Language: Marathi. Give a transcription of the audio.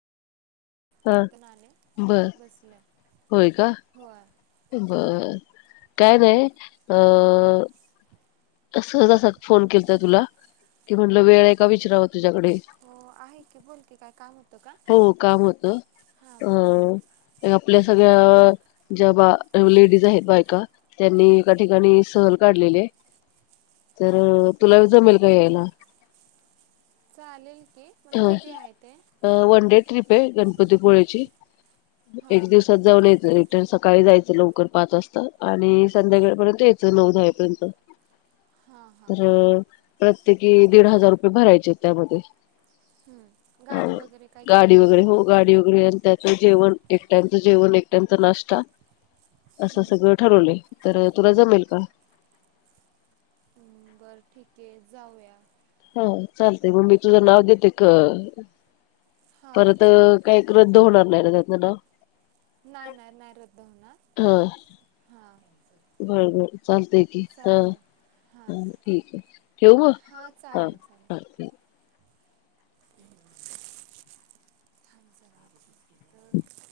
हा आत्ता नाणे बर बसले होय का होय बरं काय नाही अ सहज असंच फोन केलता तुला की म्हटलं हां वेळ आहे का विचारावं तुझ्याकडे हो आहे की बोल की काय काम होतं का हो काम अ हां बोल ना ते आपल्या सगळ्या ज्या बा एवले डीज आहेत बायका त्यांनी एका ठिकाणी सहल काढलेली ये तर हां तुला जमेल का यायला चालेल की पण कधी आहे ते हा वन डे ट्रीप आहे गणपतीपुळेची हां एक हां दिवसात जाऊन यायचं रिटर्न सकाळी जायचं लवकर पाच वाजता आणि संध्याकाळपर्यंत यायचं नऊ दहा वाजेपर्यंत हां हां तर प्रत्येकी हो. दीड हजार रुपये भरायचेत त्यामध्ये हं. गाडी वगैरे काय केली गाडी आहे का वगैरे हो त्यांनी गाडी वगैरे आणि त्याच जेवण एक टाईमच जेवण एक टाईमचा नास् [inaudible] असं हं. सगळं ठरवलय तर तुला जमेल का? हम्म बर ठीकये जाऊया. हा चालतय म मी तुझं नाव देते क हा परत चालेल काही रद्द होणार नाही ना त्यातन नाव नाय नाय नाय रद्द होणार हा हा बर बर चालत की हा हां ठीक ये ठेवू म हां हा चालेल ह चालेल ठीक थांब जरा. तर